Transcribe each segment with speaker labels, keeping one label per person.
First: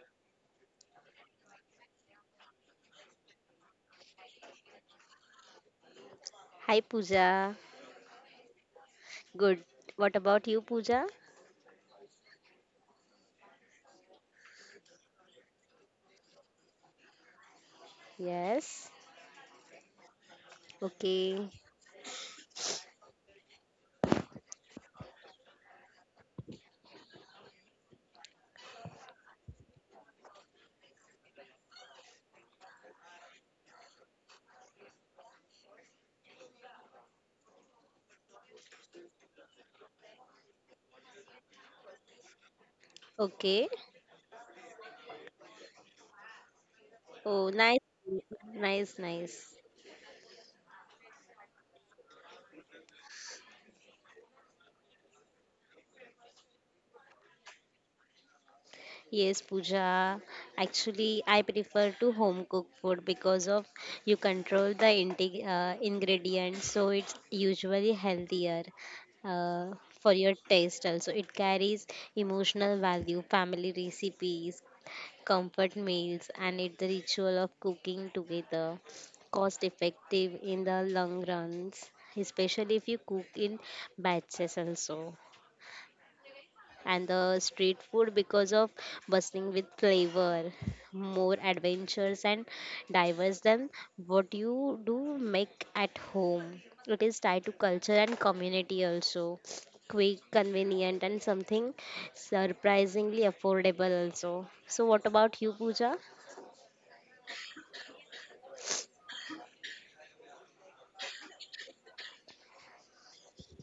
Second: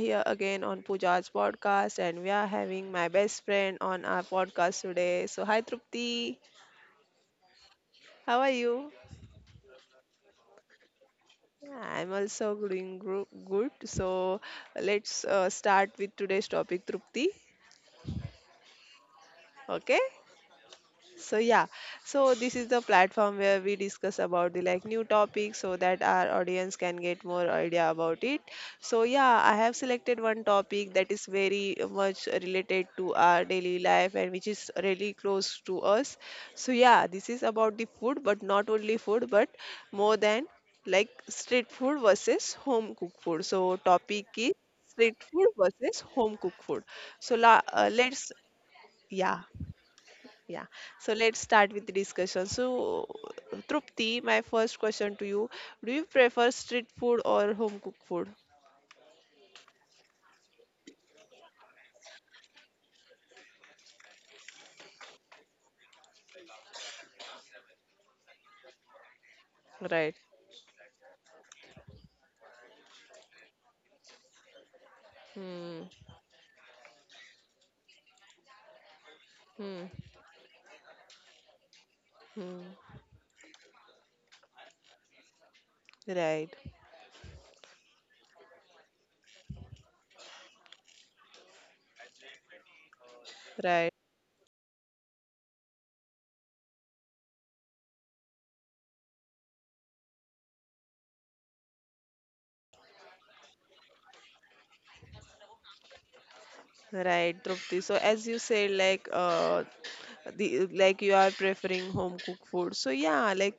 Speaker 1: here again on Pooja's podcast, and we are having my best friend on our podcast today. So, hi Trupti,
Speaker 2: Hi Pooja.
Speaker 1: how are you?
Speaker 2: Good. What about you, Pooja?
Speaker 1: Yeah, I'm also doing good. So, let's start with today's topic, Trupti.
Speaker 2: Yes.
Speaker 1: Okay? So
Speaker 2: Okay.
Speaker 1: yeah, so this is the platform where we discuss about the new topics so that our audience can get more idea about it. So yeah, I have selected one topic that is very much related to our daily life and which is really close to us. So yeah, this is about the food, but not only food, but more than like street food versus home cooked food.
Speaker 2: Okay.
Speaker 1: So topic is street food versus home cooked food. So
Speaker 2: Oh,
Speaker 1: la
Speaker 2: nice.
Speaker 1: let's
Speaker 2: Nice,
Speaker 1: yeah.
Speaker 2: nice.
Speaker 1: Yeah, so let's start with the discussion. So, Trupti, my first question to you, do you prefer street food or home cooked food?
Speaker 2: Yes, Pooja. Actually, I prefer to home cook food because of you control the intake, ingredients, so it's usually healthier uh, for
Speaker 1: Right.
Speaker 2: your taste. Also, it carries emotional value, family recipes, comfort
Speaker 1: Hmm.
Speaker 2: meals, and it's the ritual of cooking together, cost
Speaker 1: Hmm.
Speaker 2: effective in the long runs, especially
Speaker 1: Hmm.
Speaker 2: if you cook in batches also.
Speaker 1: Right.
Speaker 2: And the street food because of bustling with flavor, more adventures and diverse than
Speaker 1: Right.
Speaker 2: what you do make at home. It is tied to culture and community also, quick, convenient, and something surprisingly affordable also. So what about you, Pooja?
Speaker 1: Right, Trupti. So, as you said, like, the like you are preferring home cooked food. So, yeah, like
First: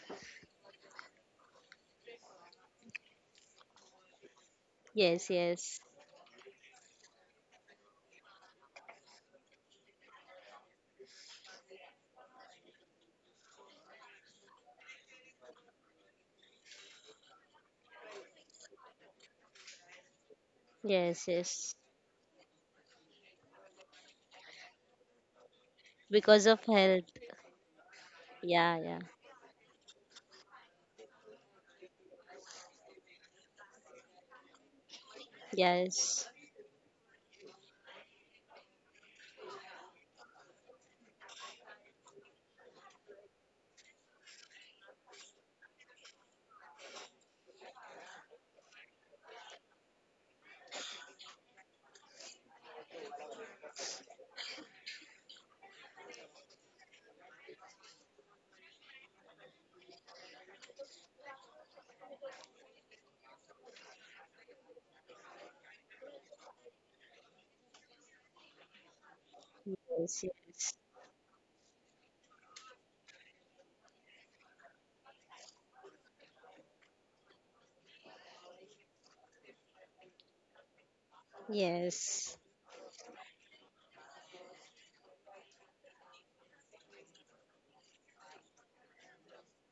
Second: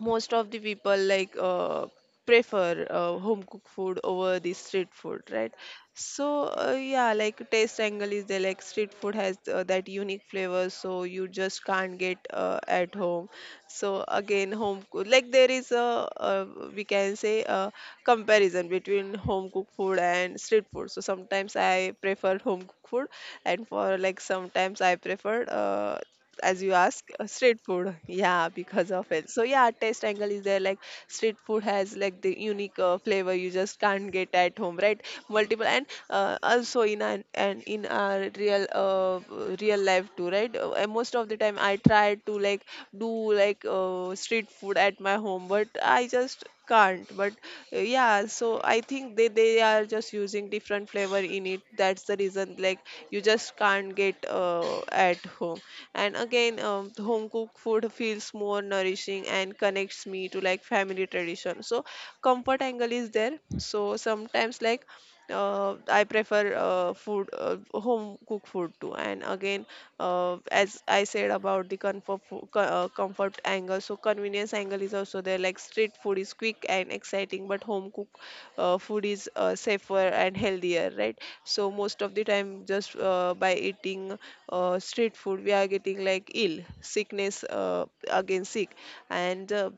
Speaker 1: most of the people like prefer home cooked food over the street food,
Speaker 2: Yes,
Speaker 1: right?
Speaker 2: yes,
Speaker 1: So yeah, like taste angle is there. Like street food has that unique flavor, so you just can't get at home. So again, like there is a we can say a comparison between home cooked food and street food. So
Speaker 2: yes,
Speaker 1: sometimes
Speaker 2: yes.
Speaker 1: I prefer home cooked food, and for like sometimes I prefer
Speaker 2: Because
Speaker 1: as
Speaker 2: of
Speaker 1: you
Speaker 2: health.
Speaker 1: ask, street food, yeah,
Speaker 2: Yeah,
Speaker 1: because
Speaker 2: yeah.
Speaker 1: of it. So yeah, taste angle is there. Like street food has like the unique flavor you just can't get at home, right? Multiple, and
Speaker 2: Yes,
Speaker 1: also in an and in our real real life too, right? And most of the time I try to like do like street food at my home, but I just can't. But yeah, so I think they are just using different flavor in it. That's the reason like you just can't get at home. And again, home cooked food feels more nourishing and connects me to like family tradition. So comfort angle is there. So sometimes like I prefer home cooked food too. And again,
Speaker 2: yes, yes,
Speaker 1: as I said about the comfort, comfort angle, so convenience angle is also there. Like street food is quick and exciting, but home cooked food is safer and healthier, right? So most of the
Speaker 2: yes,
Speaker 1: time, just by eating street food, we are getting like ill sickness, again sick. And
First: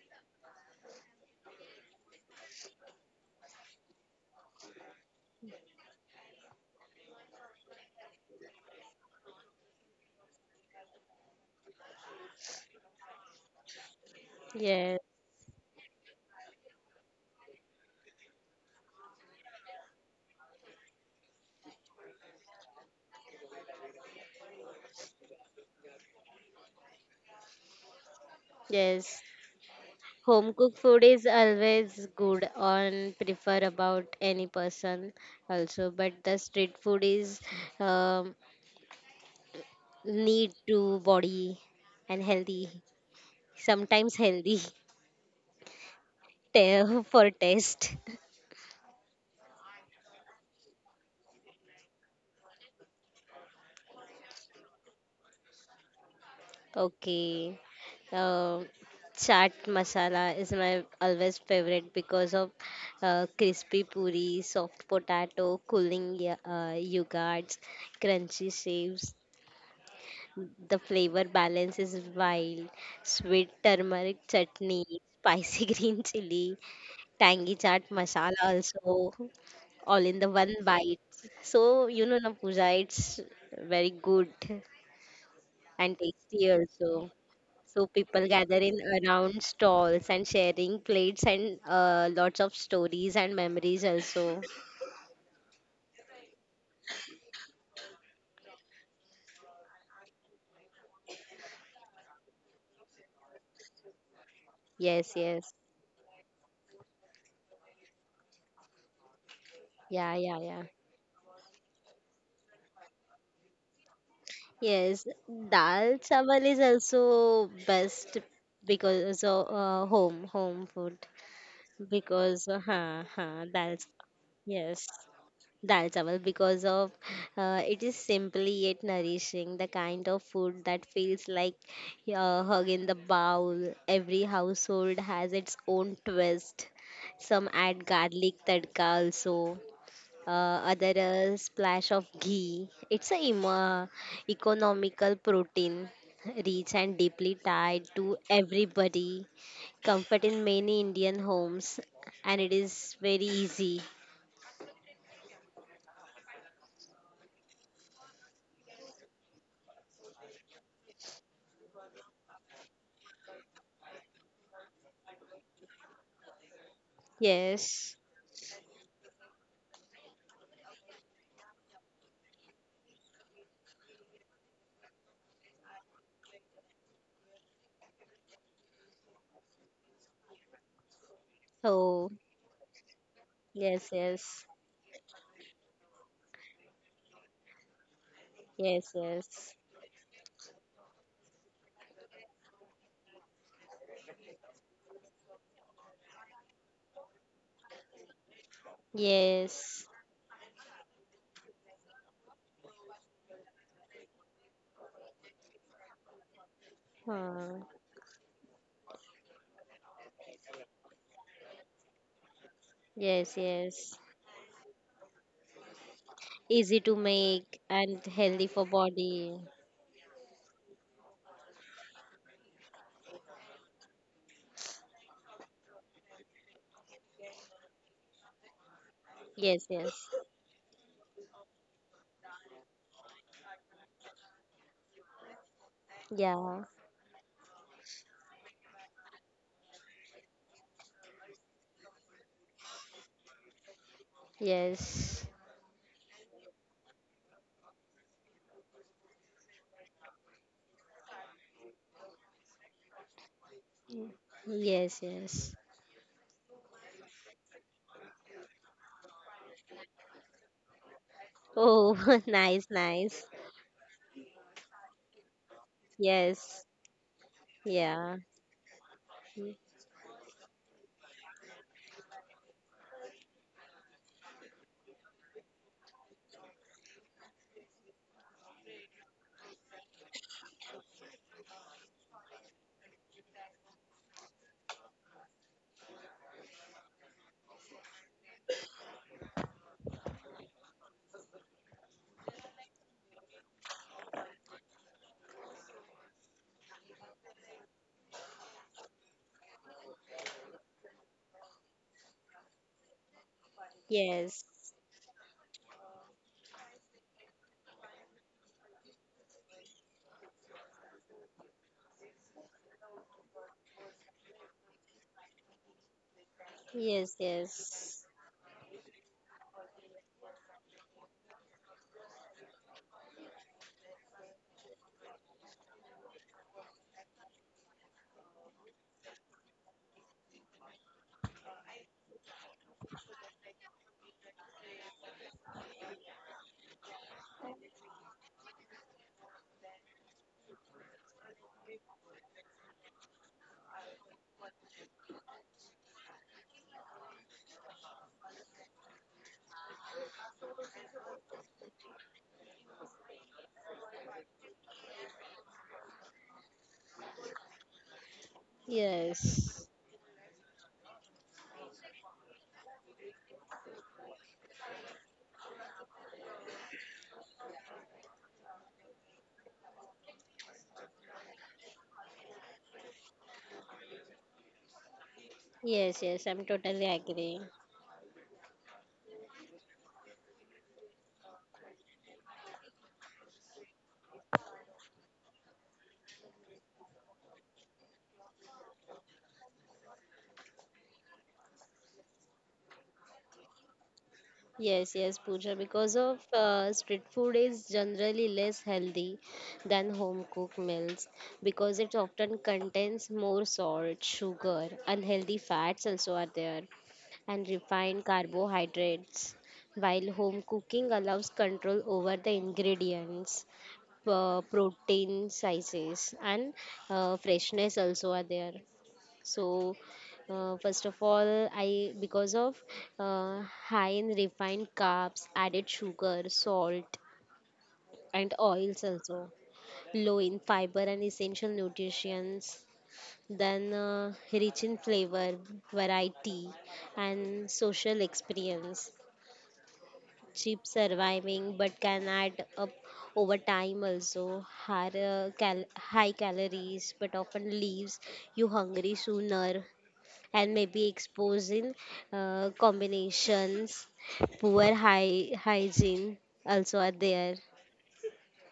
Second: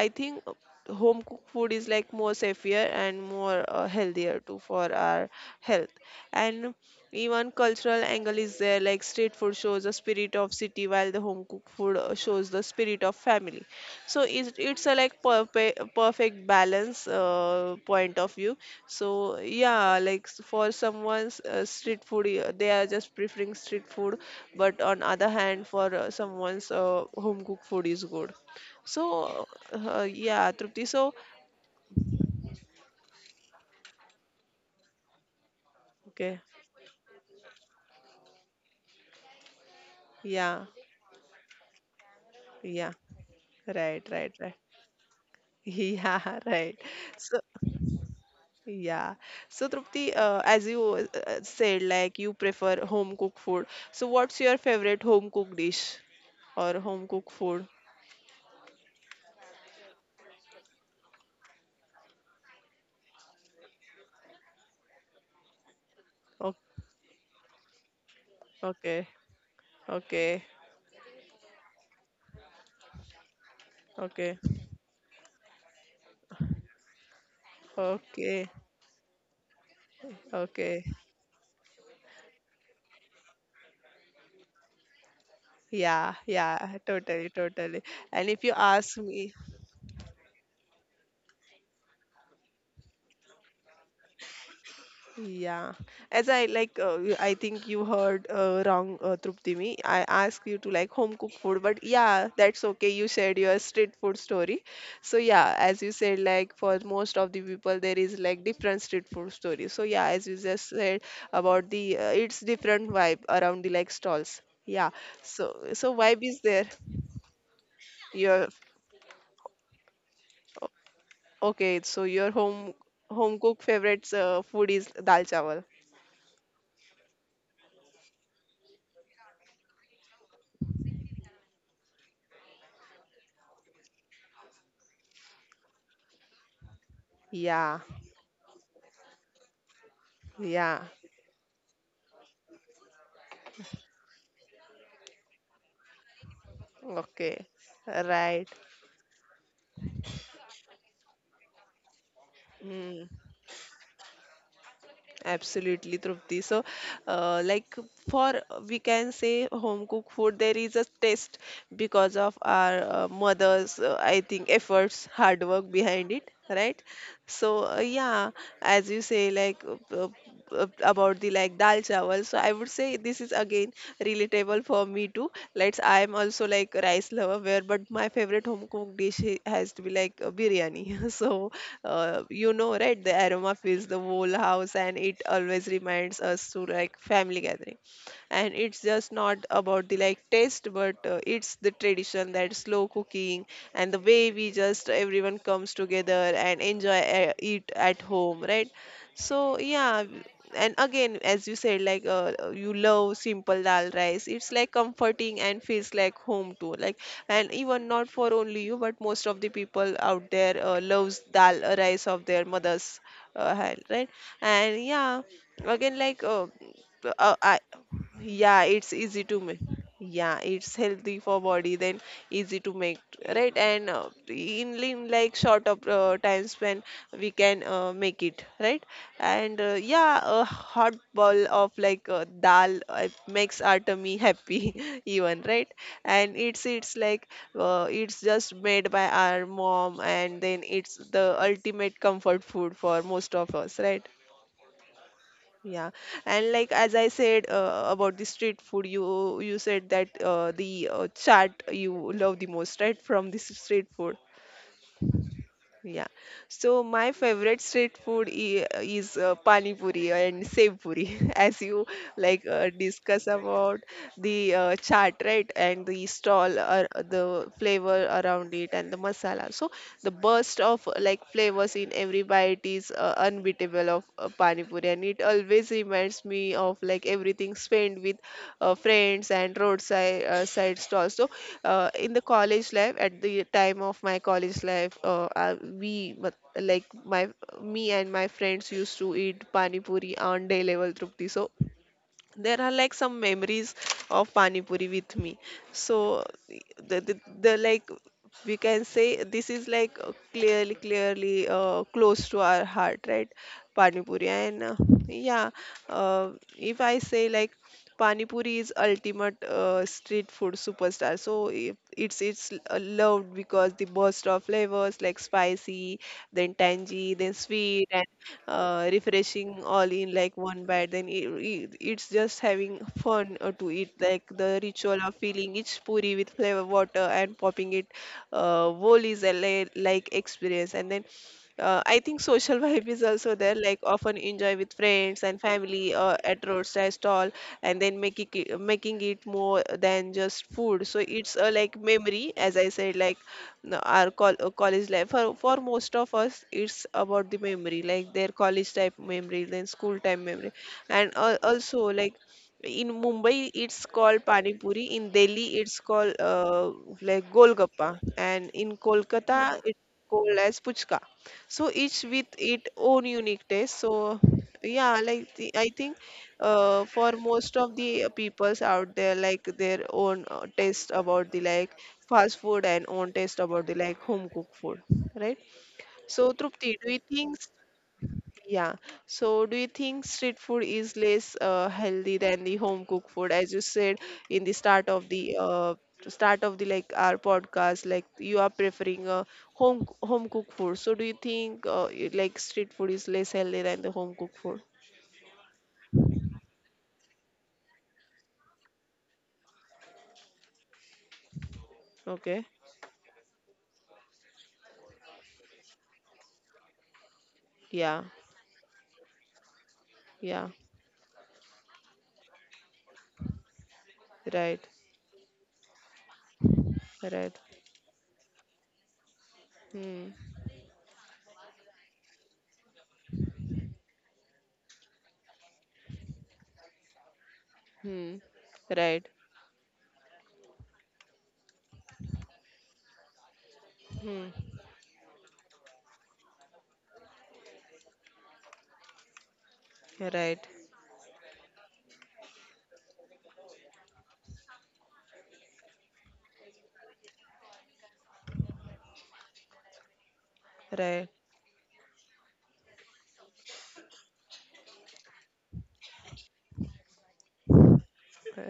Speaker 1: I think home cooked food is like more safer and more healthier too for our health. And even cultural angle is there. Like street food shows the spirit of city, while the home cooked food shows the spirit of family. So it's a
Speaker 2: yes,
Speaker 1: like perfect balance point of view. So yeah, like for someone's street food, they are just preferring street food, but on other hand, for someone's home cooked food is good. So
Speaker 2: yes.
Speaker 1: yeah,
Speaker 2: Home cooked
Speaker 1: Trupti.
Speaker 2: food
Speaker 1: So
Speaker 2: is always good on prefer about any person also, but the
Speaker 1: okay.
Speaker 2: street food is um, need
Speaker 1: Yeah.
Speaker 2: to body and healthy,
Speaker 1: Yeah. Right,
Speaker 2: sometimes
Speaker 1: right, right.
Speaker 2: healthy
Speaker 1: Yeah, right.
Speaker 2: for
Speaker 1: So
Speaker 2: taste.
Speaker 1: yeah. So, Trupti, as you said, like you prefer home cooked food. So, what's your favorite home cooked dish or home cooked
Speaker 2: Okay.
Speaker 1: food?
Speaker 2: Uh, Chaat masala is my always favorite because of crispy puri, soft potato, cooling
Speaker 1: O-
Speaker 2: yogurts, crunchy
Speaker 1: Okay,
Speaker 2: shapes.
Speaker 1: okay,
Speaker 2: The flavor balance is wild. Sweet turmeric
Speaker 1: okay,
Speaker 2: chutney, spicy green chili, tangy chaat masala
Speaker 1: okay,
Speaker 2: also, all in the one
Speaker 1: okay.
Speaker 2: bite. So you know, na Pooja, it's very good and
Speaker 1: Yeah,
Speaker 2: tasty
Speaker 1: yeah,
Speaker 2: also.
Speaker 1: totally, totally.
Speaker 2: So people
Speaker 1: And if you
Speaker 2: gathering
Speaker 1: ask me,
Speaker 2: around stalls and sharing plates and lots of stories and memories also.
Speaker 1: yeah, as I like, I think you heard wrong, Trupti, me. I asked you to like home cooked food, but yeah, that's okay. You shared your street food story.
Speaker 2: Yes,
Speaker 1: So
Speaker 2: yes.
Speaker 1: yeah, as you said, like for most of the people, there is like different street food stories. So yeah,
Speaker 2: Yeah,
Speaker 1: as you
Speaker 2: yeah, yeah.
Speaker 1: just said about the, it's different vibe around the like stalls. Yeah,
Speaker 2: Yes,
Speaker 1: so so
Speaker 2: dal
Speaker 1: vibe is
Speaker 2: chawal is
Speaker 1: there.
Speaker 2: also best
Speaker 1: Your
Speaker 2: because of home food
Speaker 1: okay, so your
Speaker 2: because
Speaker 1: home cook
Speaker 2: dal.
Speaker 1: favorites food
Speaker 2: Yes.
Speaker 1: is dal chawal.
Speaker 2: Dal chawal because of it is simply yet nourishing, the kind of food that feels like a hug in the bowl. Every household has its own twist. Some
Speaker 1: Yeah,
Speaker 2: add garlic tadka also, uh,
Speaker 1: yeah.
Speaker 2: other a splash of ghee. It's a economical protein, rich and deeply
Speaker 1: Okay,
Speaker 2: tied to
Speaker 1: right.
Speaker 2: everybody. Comfort in many Indian homes, and it is
Speaker 1: Mm,
Speaker 2: very easy.
Speaker 1: absolutely, Trupti. So, like for we can say home cooked food, there is a taste because of our mothers, I think, efforts, hard work behind it, right? So,
Speaker 2: Yes.
Speaker 1: yeah, as you say, like about the like dal chawal. So, I would say this is again relatable for me too. Let's, I'm also like a rice lover, where but my favorite home cooked dish has to be like biryani. So,
Speaker 2: So,
Speaker 1: you know right the aroma fills
Speaker 2: yes,
Speaker 1: the whole
Speaker 2: yes,
Speaker 1: house and it always reminds us to like family gathering, and it's
Speaker 2: yes,
Speaker 1: just not
Speaker 2: yes,
Speaker 1: about the like taste, but it's the tradition, that slow cooking and the way we just everyone comes together and enjoy it at home, right? So
Speaker 2: yes.
Speaker 1: yeah, and again, as you said, like you love simple dal rice. It's like comforting and feels like home too. Like, and
Speaker 2: Huh.
Speaker 1: even not for only you, but most of the people out there loves dal rice of their mother's
Speaker 2: Yes,
Speaker 1: hand,
Speaker 2: yes.
Speaker 1: right? And yeah, again, like
Speaker 2: Easy to make
Speaker 1: I,
Speaker 2: and healthy for
Speaker 1: yeah, it's easy
Speaker 2: body.
Speaker 1: to make. Yeah, it's healthy for body. Then easy to make, right? And in like short of time span, we can make it, right?
Speaker 2: Yes,
Speaker 1: And
Speaker 2: yes.
Speaker 1: yeah, a hot bowl of like dal makes our tummy happy even, right? And
Speaker 2: Yeah.
Speaker 1: it's like it's just made by our mom, and then it's the ultimate comfort food for most of us, right?
Speaker 2: Yes.
Speaker 1: Yeah, and like as I said about the street food, you said that the chaat you love the most, right? From this street food.
Speaker 2: Yes, yes.
Speaker 1: Yeah. So my favorite street food is pani puri and sev puri, as
Speaker 2: Oh,
Speaker 1: you like
Speaker 2: nice, nice.
Speaker 1: discuss about the chaat, right? And the
Speaker 2: Yes.
Speaker 1: stall, the flavor
Speaker 2: Yeah.
Speaker 1: around it, and the masala. So the burst of like flavors in every bite is unbeatable. Of pani puri, and it always reminds me of like everything spent with friends and roadside side stalls. So in the college life, at the time of my college life, I, we but, like my me and my friends used to eat pani puri on day level, Trupti. So there are like some memories of pani puri with me. So the like we can say this is like clearly close to our heart, right? Pani puri.
Speaker 2: Yes.
Speaker 1: And yeah, uh, if I say like pani puri is ultimate street food superstar. So it's loved because the burst of flavors like spicy, then
Speaker 2: Yes,
Speaker 1: tangy, then
Speaker 2: yes.
Speaker 1: sweet, refreshing, all in like one bite. Then it's just having fun to eat. Like the ritual of filling each puri with flavor water and popping it whole is a like experience. And then I think social vibe is also there, like often enjoy with friends and family at roadside stall, and then making it more than just food. So it's like memory, as I said, like college life, for most of us it's about the memory, like their college type memory, then school time memory. And also like in Mumbai it's called pani puri, in Delhi it's called like golgappa, and in Kolkata
Speaker 2: Yes.
Speaker 1: it's called as puchka. So each with its own unique taste. So yeah, like the, I think for most of the peoples out there, like their own taste about the like fast food, and own taste about the like home cooked food, right?
Speaker 2: Yes, yes. I'm
Speaker 1: So
Speaker 2: totally
Speaker 1: Trupti, do you
Speaker 2: agree.
Speaker 1: think yeah. So, do you think street food is less healthy than the home cooked food? As you said in the start of the start of the like our podcast, like you are preferring home cooked food. So, do you think like street food is less healthy than the home cooked food?
Speaker 2: Yes, yes, Pooja, because of street food is generally less healthy than home cooked meals because it often
Speaker 1: Okay.
Speaker 2: contains more salt, sugar, unhealthy fats also are there, and refined
Speaker 1: Yeah.
Speaker 2: carbohydrates. While home
Speaker 1: Yeah.
Speaker 2: cooking allows control over the ingredients,
Speaker 1: Right.
Speaker 2: protein sizes, and
Speaker 1: Right.
Speaker 2: freshness also are there. So,
Speaker 1: Hmm.
Speaker 2: first of all, I because of high in refined carbs, added sugar, salt,
Speaker 1: Hmm.
Speaker 2: and oils
Speaker 1: Right.
Speaker 2: also, low in fiber and essential nutrients, then
Speaker 1: Hmm.
Speaker 2: rich in flavor, variety, and social experience.
Speaker 1: Right.
Speaker 2: Cheap surviving, but can add up over time also. High calories, but often leaves you hungry sooner and maybe
Speaker 1: Right.
Speaker 2: exposing combinations, poor hygiene also are there.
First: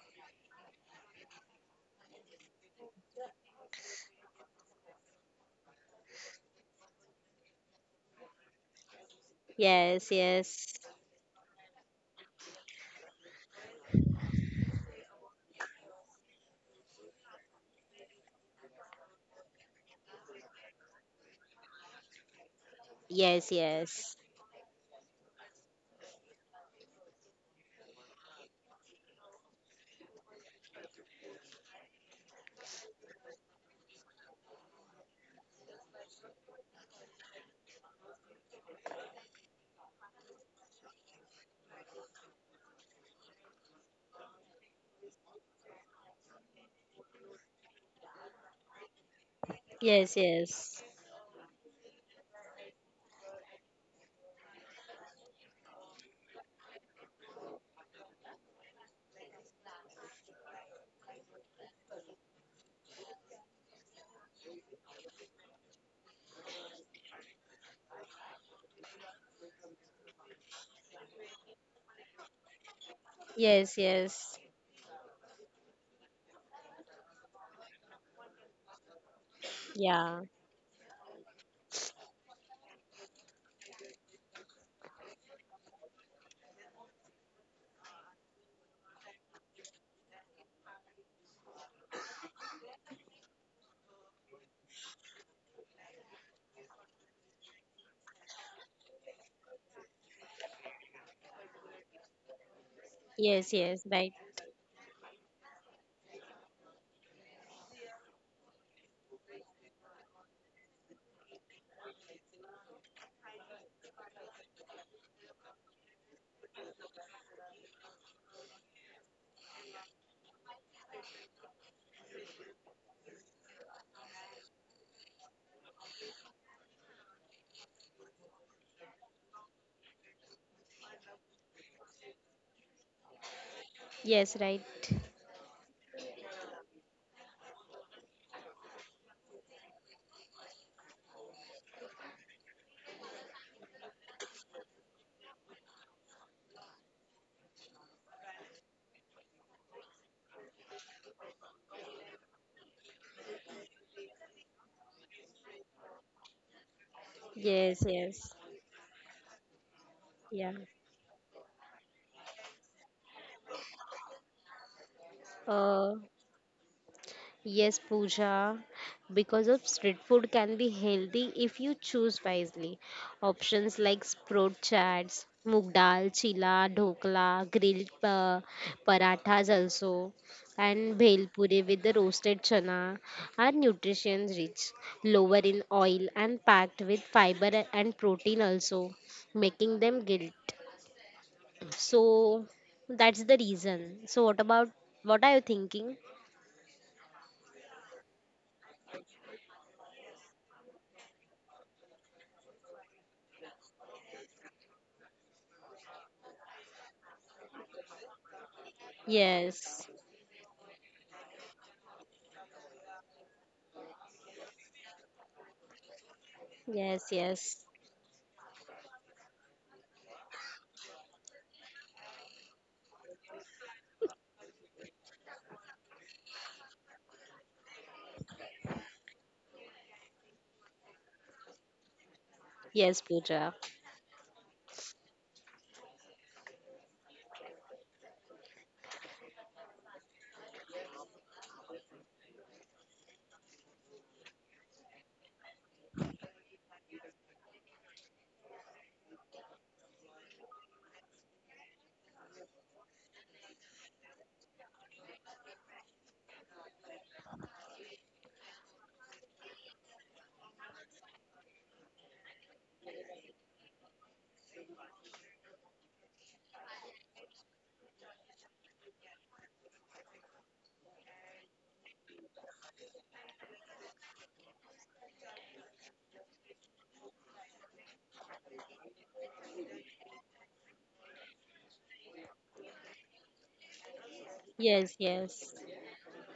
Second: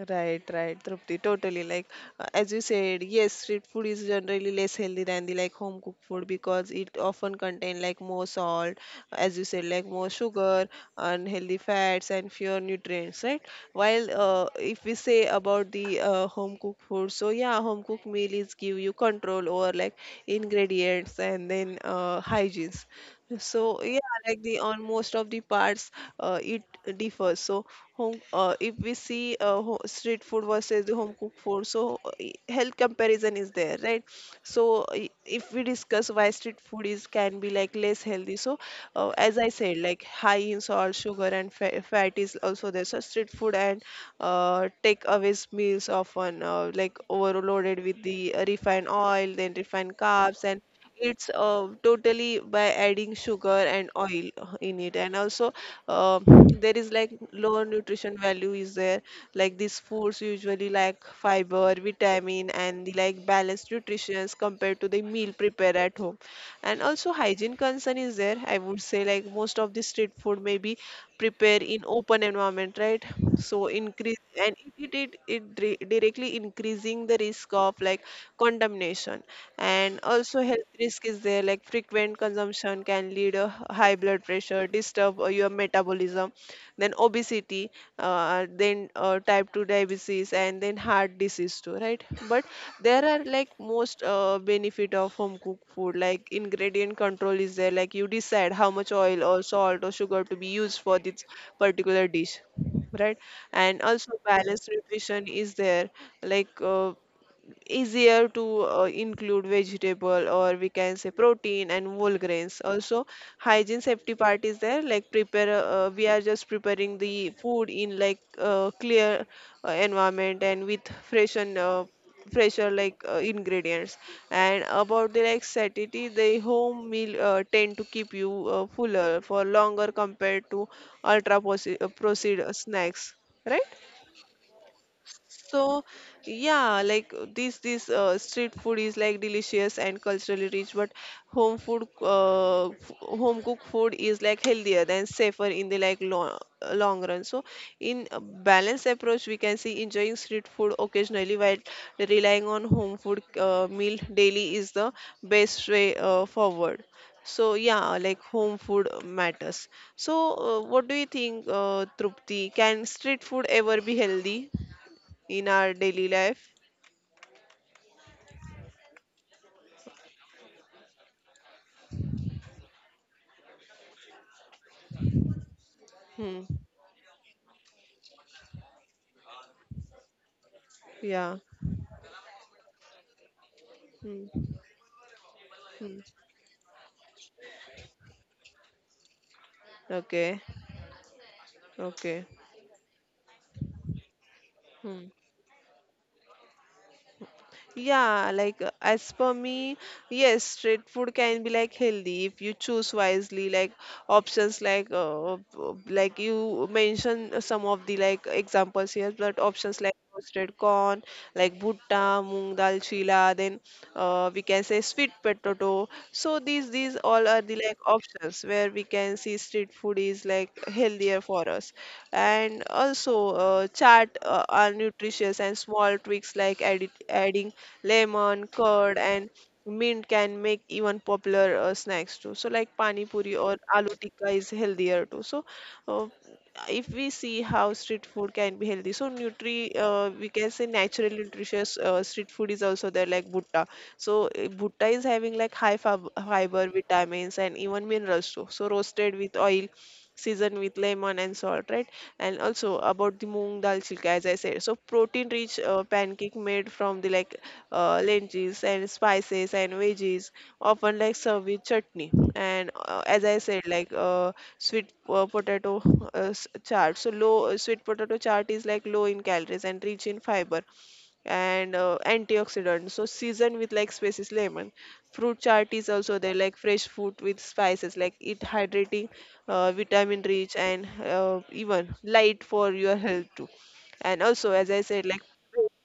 Speaker 1: Right, right, Trupti, totally. Like as you said, yes, street food is generally less healthy than the like home cooked food because it often contain like more salt, as you said, like more
Speaker 2: Yes,
Speaker 1: sugar,
Speaker 2: yes,
Speaker 1: unhealthy fats, and fewer nutrients, right? While if we say about the home cooked food, so yeah, home cooked meal is give you control over like ingredients and then hygienes.
Speaker 2: yes,
Speaker 1: So yeah,
Speaker 2: yes,
Speaker 1: like the on most of the parts, it differs. So home, if we see ho street food versus the home cooked food, so health comparison is there, right? So if we discuss why street food is can be like less healthy, so as I said, like high in salt, sugar, and fa fat is also there. So street food and takeaways meals often like overloaded with the refined oil, then refined
Speaker 2: yes,
Speaker 1: carbs, and
Speaker 2: yes,
Speaker 1: it's totally by adding sugar and oil in it, and also there is like lower nutrition value is there. Like these foods usually lack fiber, vitamin, and the like balanced nutrition compared to the meal prepared at home, and also hygiene concern is there. I would say like most of the street food may be prepared in open environment, right? So
Speaker 2: yes,
Speaker 1: increase
Speaker 2: yes,
Speaker 1: and it directly increasing the risk of like contamination. And
Speaker 2: yeah,
Speaker 1: also health risk is there, like frequent consumption can lead a high blood pressure, disturb your metabolism, then obesity, then type 2 diabetes, and then heart disease too, right? But there are like most benefit of home cooked food, like ingredient control is there, like you decide how much oil or salt or sugar to be used for this particular dish, right?
Speaker 2: yes, yes,
Speaker 1: And
Speaker 2: right,
Speaker 1: also balanced nutrition is there, like easier to include vegetable, or we can say protein and whole grains also. Hygiene safety part is there, like prepare we are just preparing the food in like clear environment and with fresh and fresher like ingredients. And about the like satiety, the home meal tend to keep you fuller for longer compared to processed snacks, right?
Speaker 2: yes, right,
Speaker 1: So, yeah, like this street food is like delicious and culturally rich, but home food home cooked food is like healthier and safer in the like long, long run. So, in a balanced approach, we can see enjoying street food occasionally while relying on home food meal daily is the best way forward. So
Speaker 2: yes,
Speaker 1: yeah, like
Speaker 2: yes,
Speaker 1: home food matters. So
Speaker 2: yeah.
Speaker 1: what do you think, Trupti? Can street food ever be healthy in our
Speaker 2: Uh,
Speaker 1: daily life?
Speaker 2: Yes Pooja, because of street food can be healthy if you choose wisely. Options like sprout chats, moong dal,
Speaker 1: Hmm.
Speaker 2: chila, dhokla, grilled parathas also, and bhel
Speaker 1: Yeah.
Speaker 2: puri with the roasted chana are nutrition
Speaker 1: Hmm.
Speaker 2: rich, lower in
Speaker 1: Hmm.
Speaker 2: oil and packed with fiber and protein also, making them
Speaker 1: Okay.
Speaker 2: guilt.
Speaker 1: Okay.
Speaker 2: So that's the reason. So
Speaker 1: Hmm.
Speaker 2: what are you thinking?
Speaker 1: Yeah, like as per me, yes, street food can be like healthy if you choose wisely. Like options like you mentioned some of the like examples here, but options
Speaker 2: Yes.
Speaker 1: like roasted corn, like bhutta, moong dal, chila, then we can say sweet potato. So these these
Speaker 2: Yes,
Speaker 1: these all are
Speaker 2: yes.
Speaker 1: the like options where we can see street food is like healthier for us. And also chat are nutritious, and small tweaks like adding lemon curd and mint can make even popular snacks too, so like
Speaker 2: Yes,
Speaker 1: pani puri
Speaker 2: Pooja.
Speaker 1: or aloo tikka is healthier too. So uh, if we see how street food can be healthy, so nutri we can say natural nutritious street food is also there, like butta. So eh, bhutta is having like fiber, vitamins, and even minerals too. So roasted with oil, seasoned with lemon and salt, right? And also about the moong dal chilka, as I said. So protein-rich pancake made from the like lentils and spices and veggies, often like served with chutney. And as I said, like sweet potato chaat. So low sweet potato chaat is like low in calories and rich in fiber and antioxidants. So season with like spices lemon. Fruit chart is also there, like fresh fruit with spices, like it hydrating, vitamin rich, and even light for your health too. And also
Speaker 2: Yes,
Speaker 1: as I said,
Speaker 2: yes.
Speaker 1: like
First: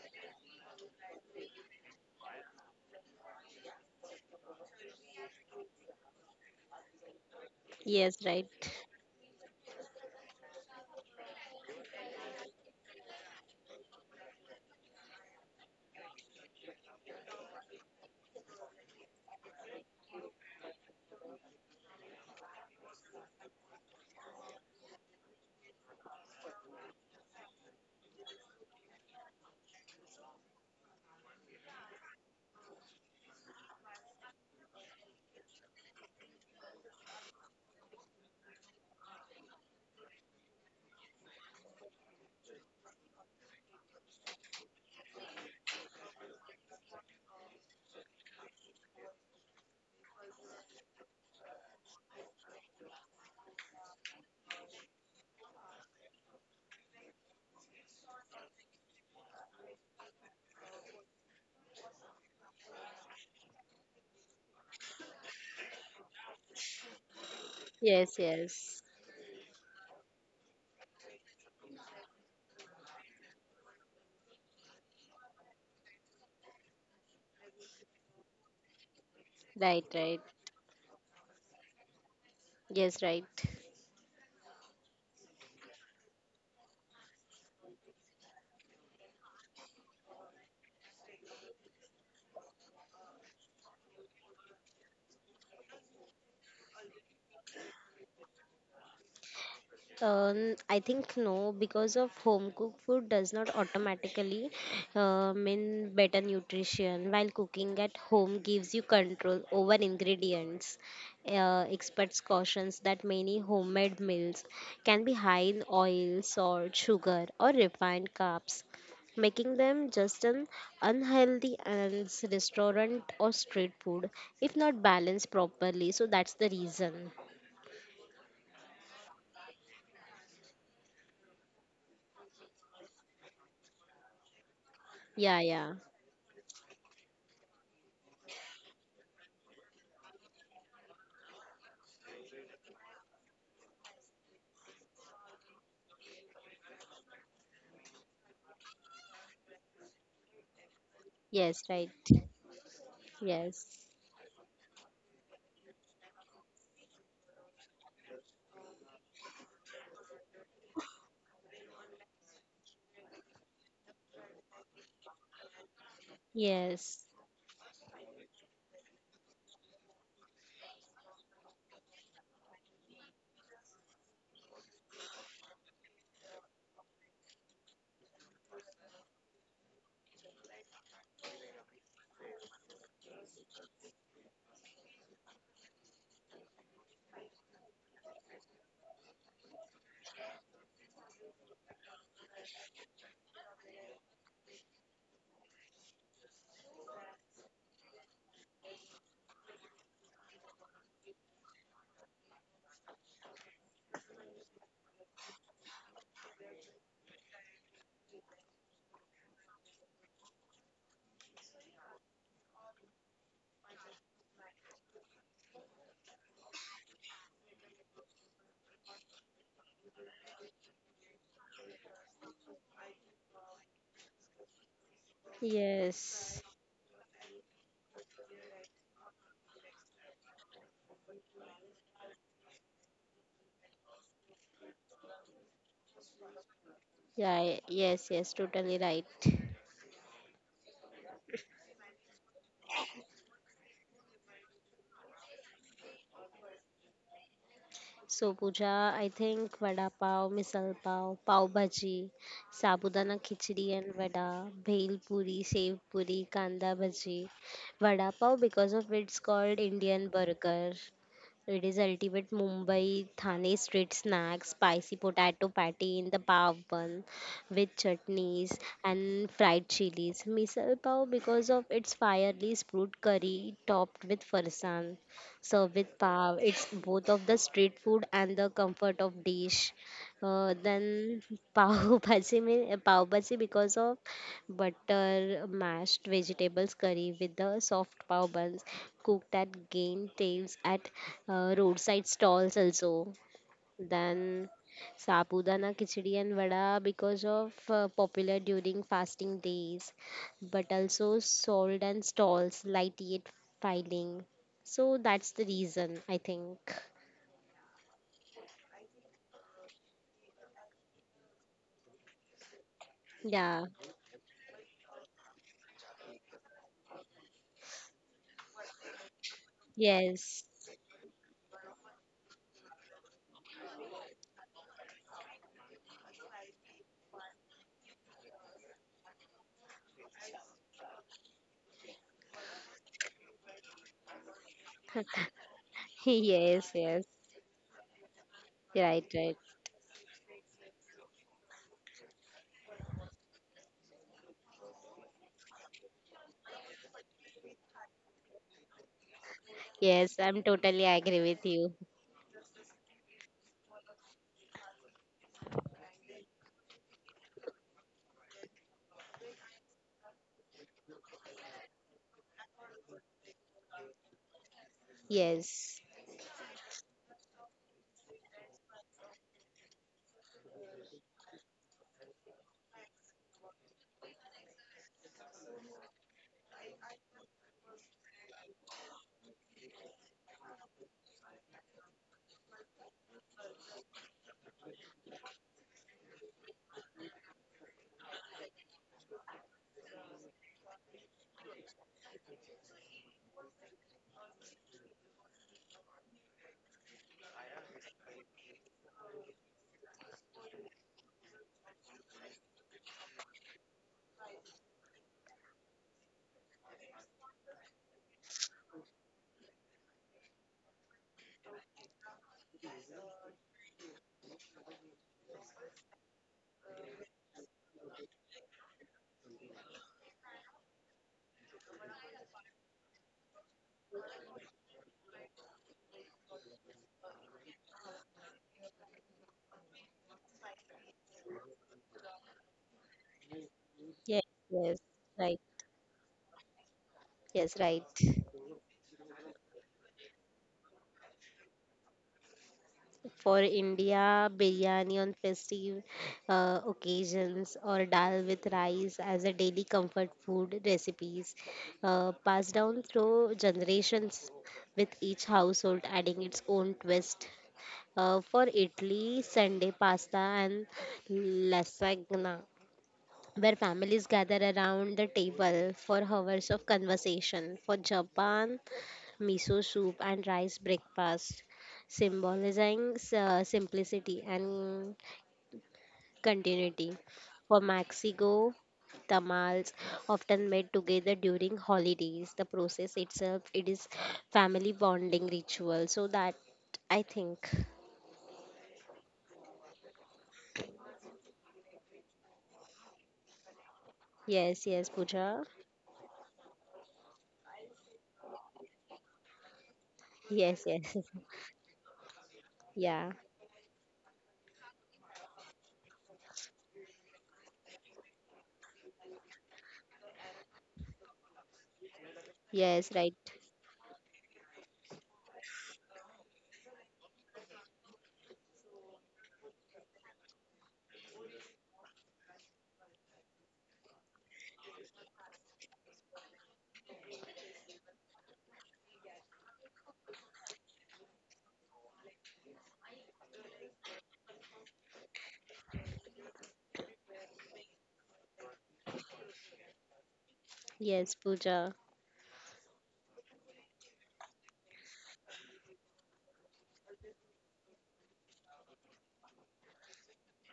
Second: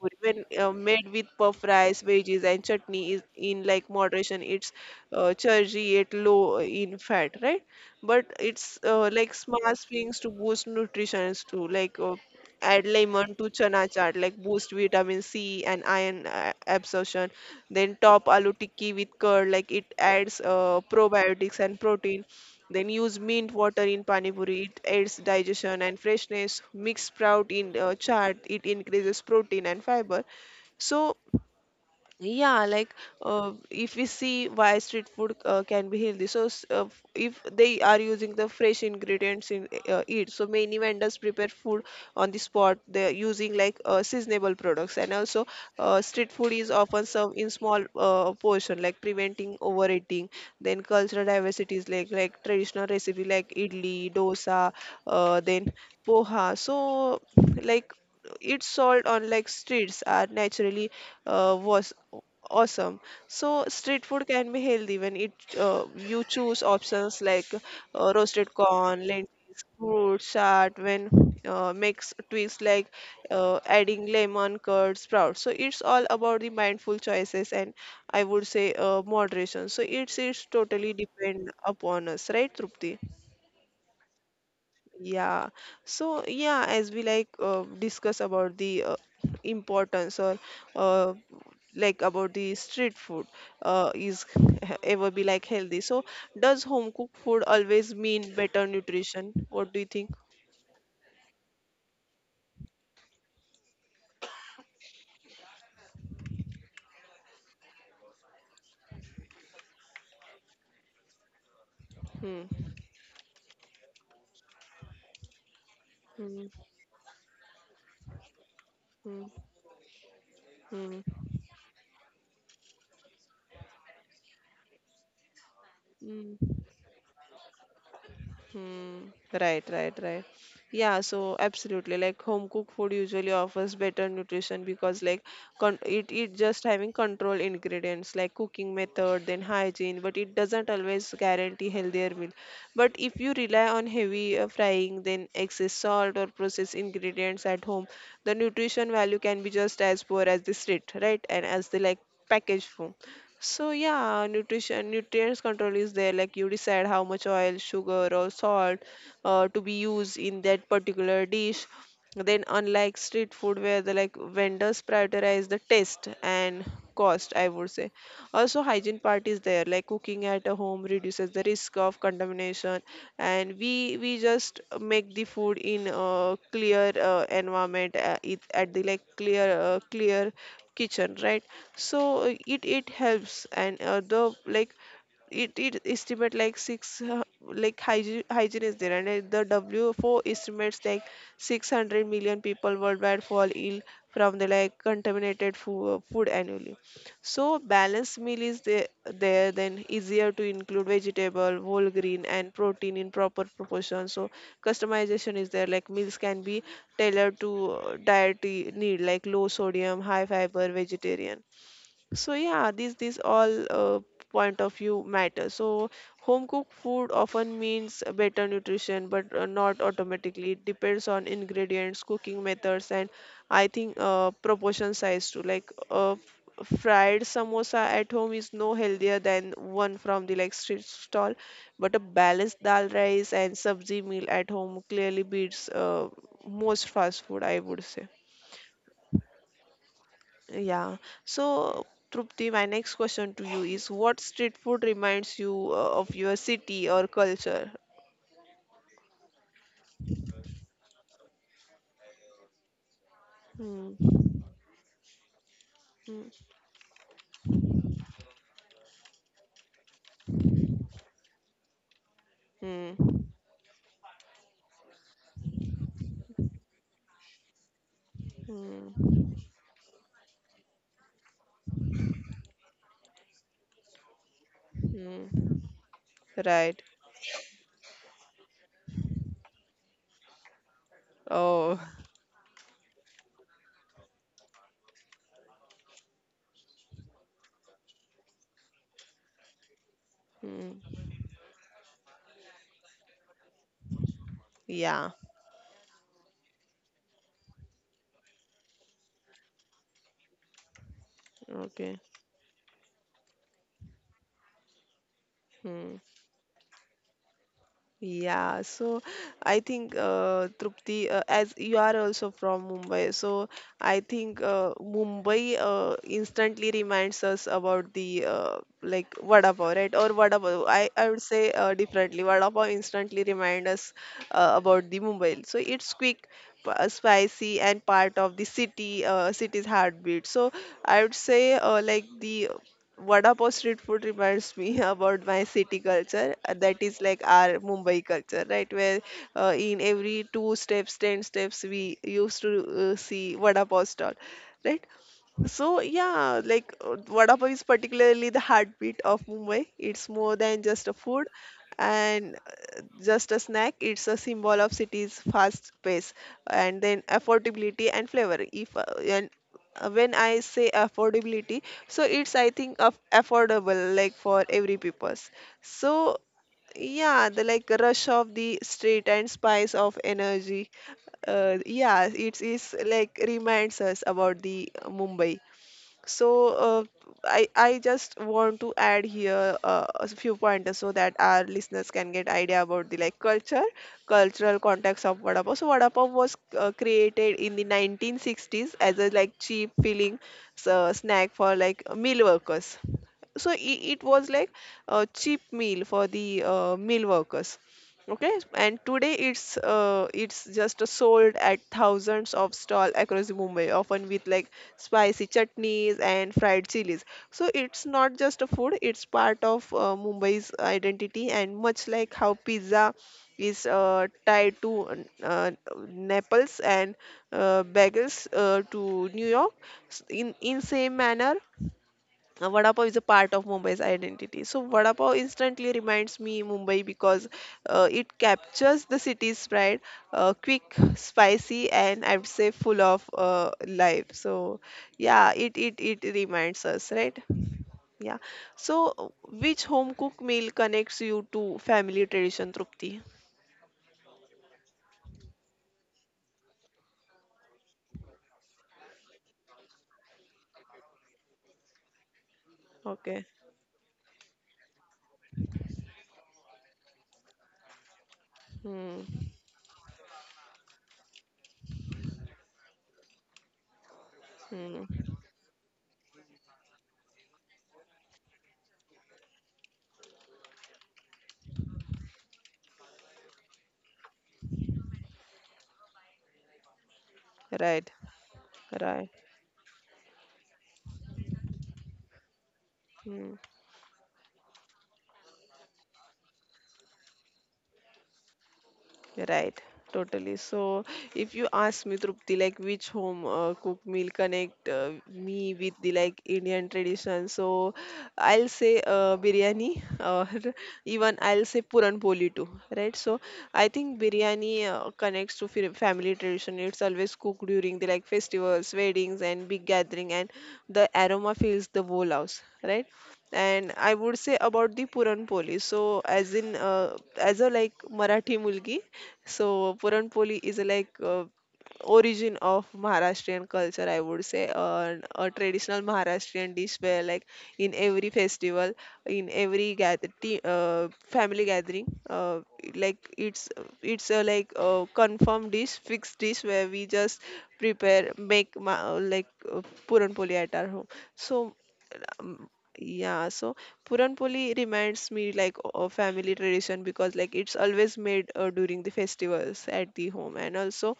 Speaker 1: paneer, when made with puff rice, veggies and chutney is in like moderation. It's chargy yet low in fat, right? But
Speaker 2: Yes, right.
Speaker 1: it's like smart things to boost nutritions too, like add lemon to chana chart, like boost vitamin c and iron absorption. Then top aloo tikki with curd, like it adds probiotics and protein. Then use mint water in pani puri, it aids digestion and freshness. Mix sprout in chaat, it increases protein and fiber. So yeah, like if we see why street food can be healthy, so if they are using the fresh ingredients in it, so many vendors prepare food on the spot. They're using like seasonable products, and also street food is often served in small portion, like preventing overeating. Then cultural diversity is like traditional recipe like idli, dosa, then poha. So like it's sold on like streets are naturally was awesome. So street food can be healthy when it you choose options like roasted
Speaker 2: Yes,
Speaker 1: corn,
Speaker 2: yes.
Speaker 1: lentils, fruit chart, when makes tweaks like adding lemon curd sprout. So it's all about the mindful choices and I would say moderation. So it's
Speaker 2: Right,
Speaker 1: it's
Speaker 2: right.
Speaker 1: totally depend upon us, right, Trupti?
Speaker 2: Yes, right.
Speaker 1: Yeah. So yeah, as we like discuss about the importance or uh, like about the street food is ever be like healthy. So does home cooked food always mean better nutrition? What do you think?
Speaker 2: I think no, because of home cooked food does not automatically mean better nutrition, while cooking at home gives you control over ingredients. Uh,
Speaker 1: Hmm.
Speaker 2: experts cautions that many homemade meals can be high in
Speaker 1: Hmm.
Speaker 2: oil, salt, sugar, or refined carbs,
Speaker 1: Hmm.
Speaker 2: making them just an
Speaker 1: Hmm.
Speaker 2: unhealthy as restaurant or street food if not balanced
Speaker 1: Hmm.
Speaker 2: properly. So that's the reason.
Speaker 1: Hmm. Right, right, right. Yeah, so absolutely. Like home cooked food usually offers better nutrition because like con
Speaker 2: Yeah,
Speaker 1: it
Speaker 2: yeah.
Speaker 1: it just having control ingredients like cooking method, then hygiene, but it doesn't always guarantee healthier meal. But if you rely on heavy frying, then excess salt or processed ingredients at home, the nutrition value can be just as poor as the street, right? And as the like
Speaker 2: Yes, right.
Speaker 1: packaged food. So
Speaker 2: Yes.
Speaker 1: yeah, nutrition nutrients control is there. Like you decide how much oil, sugar, or salt to be used in that particular dish. Then unlike street food where the like vendors prioritize the taste and cost,
Speaker 2: Yes.
Speaker 1: I would say. Also, hygiene part is there, like cooking at a home reduces the risk of contamination, and we just make the food in a clear environment at the like clear kitchen, right? So it it helps, and the like it estimate like six like hygiene is there and the W4 estimates like 600 million people worldwide fall ill from the like contaminated food annually. So balanced meal is the- there, then easier to include vegetable, whole green and protein in proper proportion. So customization is there, like meals can be tailored to dietary need, like low sodium, high fiber, vegetarian. So yeah, these all point of view matter. So home cooked food often means better nutrition, but not automatically. It depends on ingredients, cooking methods, and I think proportion size too. Like
Speaker 2: Yes.
Speaker 1: fried samosa at home is no healthier than one from the like street stall, but a balanced dal rice and sabzi meal at home clearly beats most fast food, I would say.
Speaker 2: Yeah. Yes. Yes. Totally right.
Speaker 1: Yeah. So, Trupti, my next question to you is what street food reminds you of your city or culture?
Speaker 2: So, Pooja, I think vada pav, misal pav, pav bhaji, sabudana khichdi
Speaker 1: Hmm.
Speaker 2: and vada, bhel puri,
Speaker 1: Hmm.
Speaker 2: sev puri, kanda bhaji, vada pav because of it's called Indian burger. It is ultimate
Speaker 1: Hmm.
Speaker 2: Mumbai Thane street snack, spicy potato patty in the pav bun with chutneys
Speaker 1: Hmm.
Speaker 2: and fried chilies. Misal pav because of its fiery fruit curry topped with farsan
Speaker 1: Hmm.
Speaker 2: served with
Speaker 1: Right.
Speaker 2: pav. It's both of the street food and the comfort of dish. Then
Speaker 1: Oh.
Speaker 2: pav bhaji, pav bhaji because of butter, mashed vegetables, curry with the soft pav buns cooked at game
Speaker 1: Hmm.
Speaker 2: tables at roadside stalls also. Then
Speaker 1: Yeah.
Speaker 2: Sapudana khichdi and vada because of popular during fasting days, but also
Speaker 1: Okay.
Speaker 2: sold and stalls light yet filing. So that's
Speaker 1: Hmm.
Speaker 2: the reason I think.
Speaker 1: Yeah, so I think Trupti, as you are also from Mumbai, so I
Speaker 2: Yeah.
Speaker 1: think Mumbai instantly reminds us about the like vada pav, right? Or vada pav.
Speaker 2: Yes.
Speaker 1: I would say differently. Vada pav instantly remind us about the Mumbai. So it's quick, spicy, and part of the city's heartbeat. So I would say like the vada pav street food reminds me about my city culture that is
Speaker 2: Yes.
Speaker 1: like
Speaker 2: Yes.
Speaker 1: our Mumbai culture, right? Where
Speaker 2: Right.
Speaker 1: in
Speaker 2: Right.
Speaker 1: every two steps, ten steps, we used to see vada pav stall, right? So yeah, like vada pav is particularly the heartbeat of Mumbai. It's more
Speaker 2: Yes.
Speaker 1: than
Speaker 2: I'm
Speaker 1: just a
Speaker 2: totally
Speaker 1: food
Speaker 2: agree with you.
Speaker 1: and just a snack, it's a symbol of city's fast pace and then affordability and flavor. If and when I say affordability, so it's I think of affordable like for every people's. So
Speaker 2: Yes.
Speaker 1: yeah, the like rush of the street and spice of energy. Yeah, it is like reminds us about the Mumbai. So uh, I just want to add here a few pointers so that our listeners can get idea about the like culture, cultural context of vada pav. So vada pav was created in the 1960s as a like cheap filling snack for like meal workers. So it was like a cheap meal for the meal workers. Okay, and today it's just sold at thousands of stall across Mumbai, often with like spicy chutneys and fried chilies. So it's not just a food, it's part of Mumbai's identity, and much like how pizza is tied to Naples and bagels to New York. In same manner, vada pav is a part of Mumbai's identity. So vada pav instantly reminds me Mumbai because it captures the city's pride, quick, spicy, and I would say full of life. So
Speaker 2: Yes. Yes.
Speaker 1: yeah, it it
Speaker 2: Right.
Speaker 1: it reminds us, right?
Speaker 2: Yes.
Speaker 1: Yeah.
Speaker 2: Right.
Speaker 1: So uh, which home cooked meal connects you to family tradition, Trupti?
Speaker 2: For India, biryani on festive occasions or dal with rice as a daily comfort food recipes passed
Speaker 1: Okay.
Speaker 2: down through generations with each household adding its own twist. For
Speaker 1: Hmm.
Speaker 2: Italy, Sunday pasta and lasagna where families
Speaker 1: Hmm.
Speaker 2: gather around the table for hours of conversation. For Japan, miso soup and rice breakfast, symbolizing simplicity and continuity.
Speaker 1: Right.
Speaker 2: For Mexico,
Speaker 1: Right.
Speaker 2: tamales often made together during holidays. The
Speaker 1: Hmm.
Speaker 2: process itself, it is family bonding ritual. So that I think.
Speaker 1: Right, totally. So, if you ask me, Trupti, like which home cook meal connect
Speaker 2: Yes, yes,
Speaker 1: me with the
Speaker 2: Pooja.
Speaker 1: like Indian tradition, so I'll say biryani, or
Speaker 2: Yes,
Speaker 1: even I'll
Speaker 2: yes.
Speaker 1: say puran poli too, right? So,
Speaker 2: Yeah.
Speaker 1: I think biryani connects to family tradition. It's always cooked during the like festivals, weddings, and big gathering, and the aroma fills the whole house, right?
Speaker 2: Yes, right.
Speaker 1: And I would say about the Puranpoli. So, as in, as a like Marathi mulgi, so Puranpoli is a like origin of Maharashtrian culture, I would say, a traditional Maharashtrian dish where, like, in every festival, in every family gathering, like it's a like a confirmed dish, fixed dish where we just prepare, like puran poli at our home. So.
Speaker 2: Yes, Pooja.
Speaker 1: um, yeah, so Puran Poli reminds me like of family tradition because like it's always made during the festivals at the home, and also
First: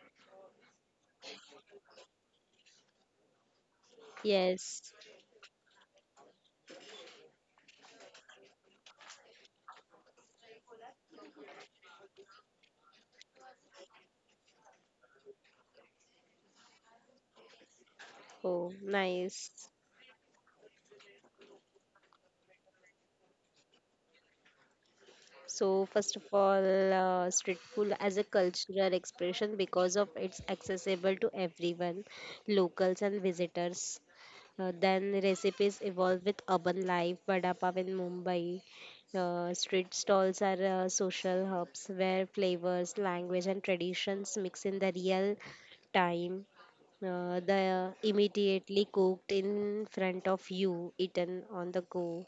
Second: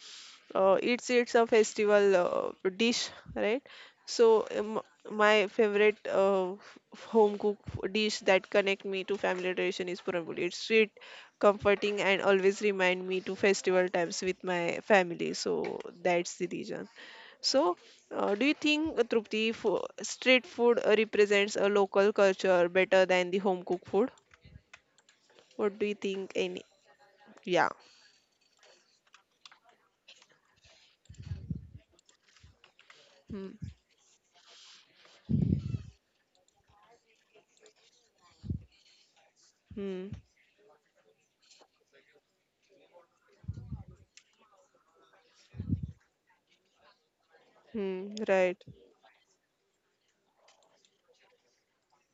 Speaker 1: it's a festival dish, right? So
Speaker 2: Yes.
Speaker 1: my favorite home cook dish that connect me to family tradition is puran poli. It's sweet, comforting, and always remind me to festival times with my family. So that's the reason. So do you
Speaker 2: Oh,
Speaker 1: think, Trupti,
Speaker 2: nice.
Speaker 1: street food represents a local culture better than the home cooked food?
Speaker 2: So,
Speaker 1: What do you
Speaker 2: first of
Speaker 1: think?
Speaker 2: all,
Speaker 1: Any,
Speaker 2: street
Speaker 1: yeah.
Speaker 2: food as a cultural expression because of it's accessible to everyone, locals and
Speaker 1: Hmm.
Speaker 2: visitors. Then recipes evolve with urban life, vada pav in Mumbai. Street
Speaker 1: Hmm.
Speaker 2: stalls are social hubs where flavors, language, and traditions mix in the real time. The
Speaker 1: Hmm. Right.
Speaker 2: immediately cooked in front of you, eaten on the go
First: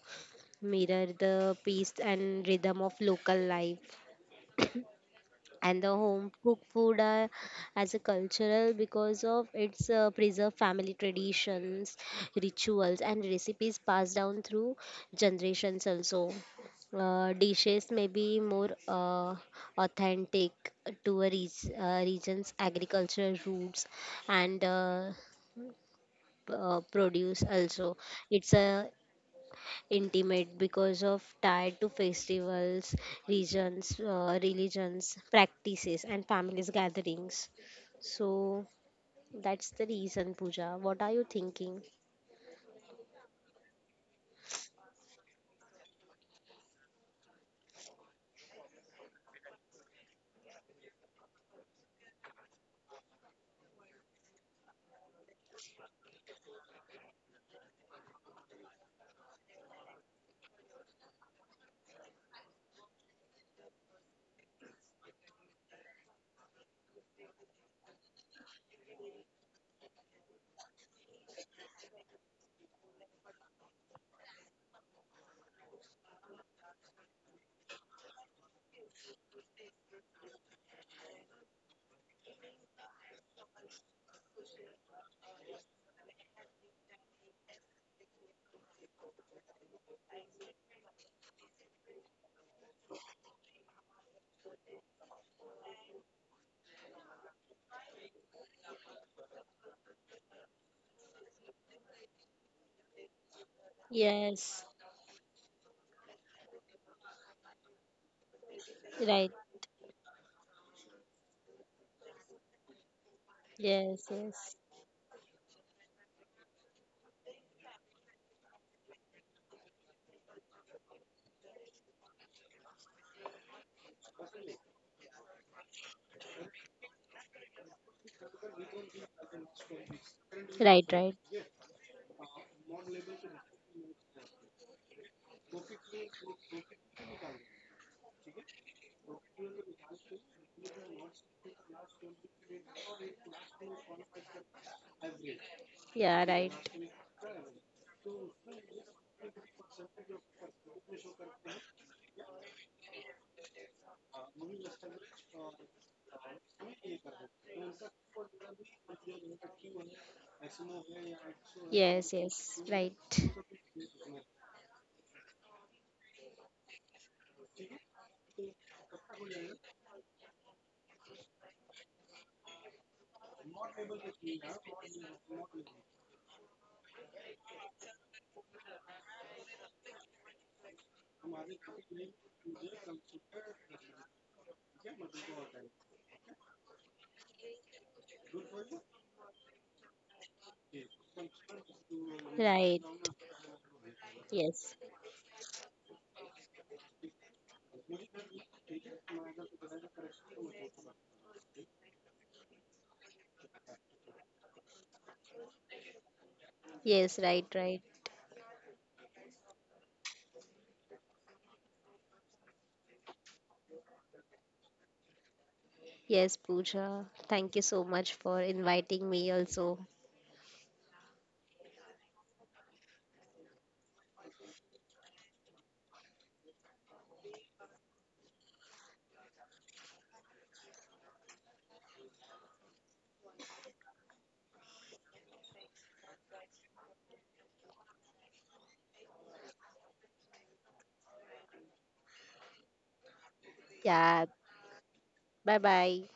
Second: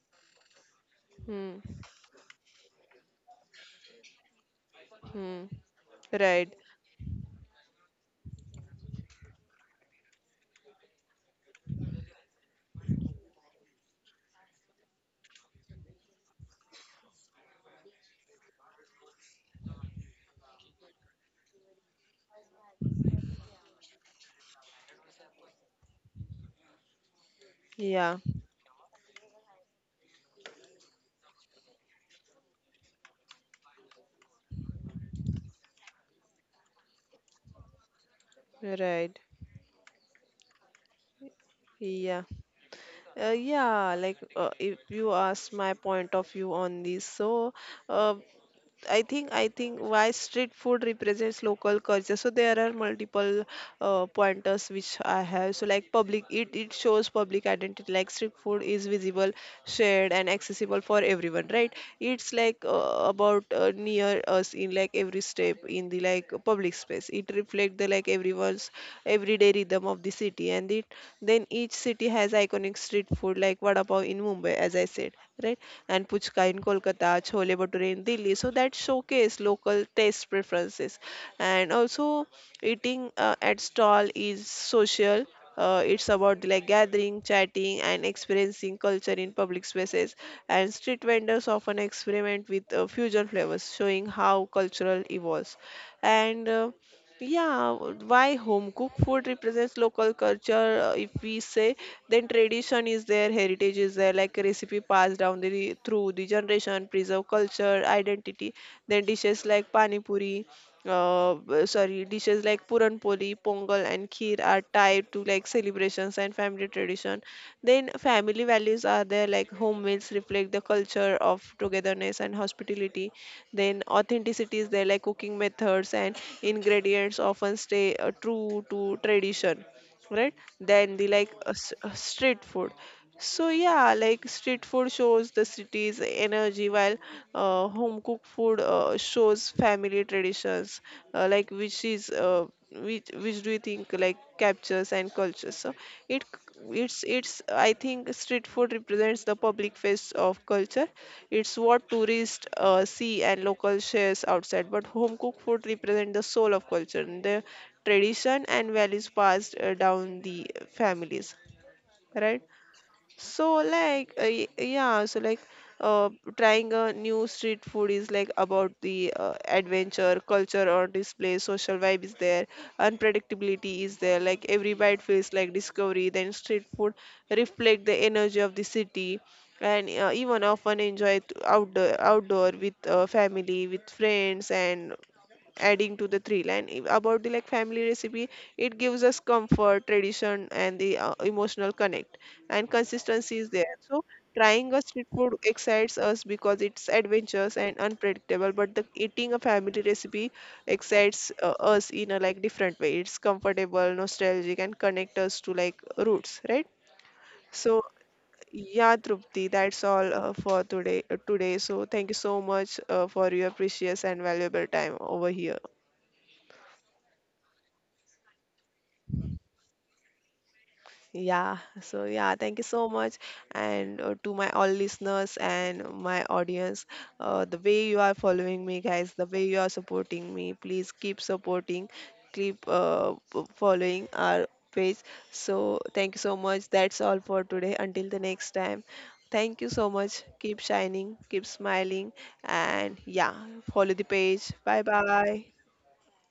Speaker 2: mirror the
Speaker 1: Hmm.
Speaker 2: pace and rhythm of local life,
Speaker 1: Hmm.
Speaker 2: and the home
Speaker 1: Right.
Speaker 2: cooked food are, as a cultural because of its preserved family traditions, rituals and recipes passed down through generations also. Dishes may be more authentic to a region's agricultural roots and produce also.
Speaker 1: Yeah,
Speaker 2: It's a intimate because of tied to festivals, regions, religions, practices, and families gatherings. So
Speaker 1: right.
Speaker 2: that's the reason, Pooja. What are you thinking?
Speaker 1: Yeah, yeah. Like, if you ask my point of view on this, so uh, I think why street food represents local culture. So there are multiple pointers which I have. So like public, it shows public identity. Like street food is visible, shared, and accessible for everyone, right? It's like about near us in like every step in the like public space. It reflects the like everyone's everyday rhythm of the city, and it then each city has iconic street food like vada pav in Mumbai, as I said, right? And puchka in Kolkata, chole bhature in Delhi. So that showcase local taste preferences, and also eating at stall is social. It's about like gathering, chatting, and experiencing culture in public spaces. And street vendors often experiment with fusion flavors, showing how cultural evolves. And yeah, why home cooked food represents local culture? If we say, then tradition is there, heritage is there, like recipe
Speaker 2: Yes,
Speaker 1: passed down the, through the generation preserve culture identity. Then dishes
Speaker 2: right.
Speaker 1: like pani puri b- sorry dishes like puranpoli, pongal, and
Speaker 2: Yes,
Speaker 1: kheer are
Speaker 2: yes.
Speaker 1: tied to like celebrations and family tradition. Then family values are there, like home meals reflect the culture of togetherness and hospitality. Then authenticity is there, like cooking methods and ingredients often stay true to tradition, right, than the
Speaker 2: Right,
Speaker 1: like
Speaker 2: right.
Speaker 1: street food. So yeah, like street food shows the city's energy, while home cooked food shows family traditions, like which is which do you think like captures and cultures? So it,
Speaker 2: Yeah, right.
Speaker 1: it's I think street food represents the public face of culture. It's what tourists see and local shares outside, but home cooked food represent the soul of culture, tradition, and values passed down the families,
Speaker 2: Yes,
Speaker 1: right?
Speaker 2: yes. Right,
Speaker 1: So like yeah, so like uh, trying a new street food is like about the adventure culture or display social vibe is there, unpredictability is there, like every bite feels like discovery. Then street food reflect the energy of the city, and even often enjoy it outdoor with family with friends. And adding to the three line about the like family recipe, it gives us comfort, tradition, and the emotional connect, and
Speaker 2: right.
Speaker 1: consistency is there. So trying a
Speaker 2: Yes,
Speaker 1: street food excites us because it's adventurous and unpredictable, but the eating a family recipe excites us in a like different way. It's comfortable, nostalgic, and connect us to like roots, right?
Speaker 2: yes. Right,
Speaker 1: So
Speaker 2: right.
Speaker 1: yeah, Trupti, that's all for today. So thank you so much for your precious and valuable time over here.
Speaker 2: Yes, Pooja. Thank you so much for inviting me. Also,
Speaker 1: Yeah, so yeah, thank you so much. And to my all listeners and my audience, the way you are following me, guys, the way you are supporting me, please keep supporting, keep following our page. So thank you so much. That's all for today. Until the next time, thank you so much. Keep shining, keep smiling, and yeah, follow the
Speaker 2: yeah.
Speaker 1: page. Bye bye.
Speaker 2: Bye, bye.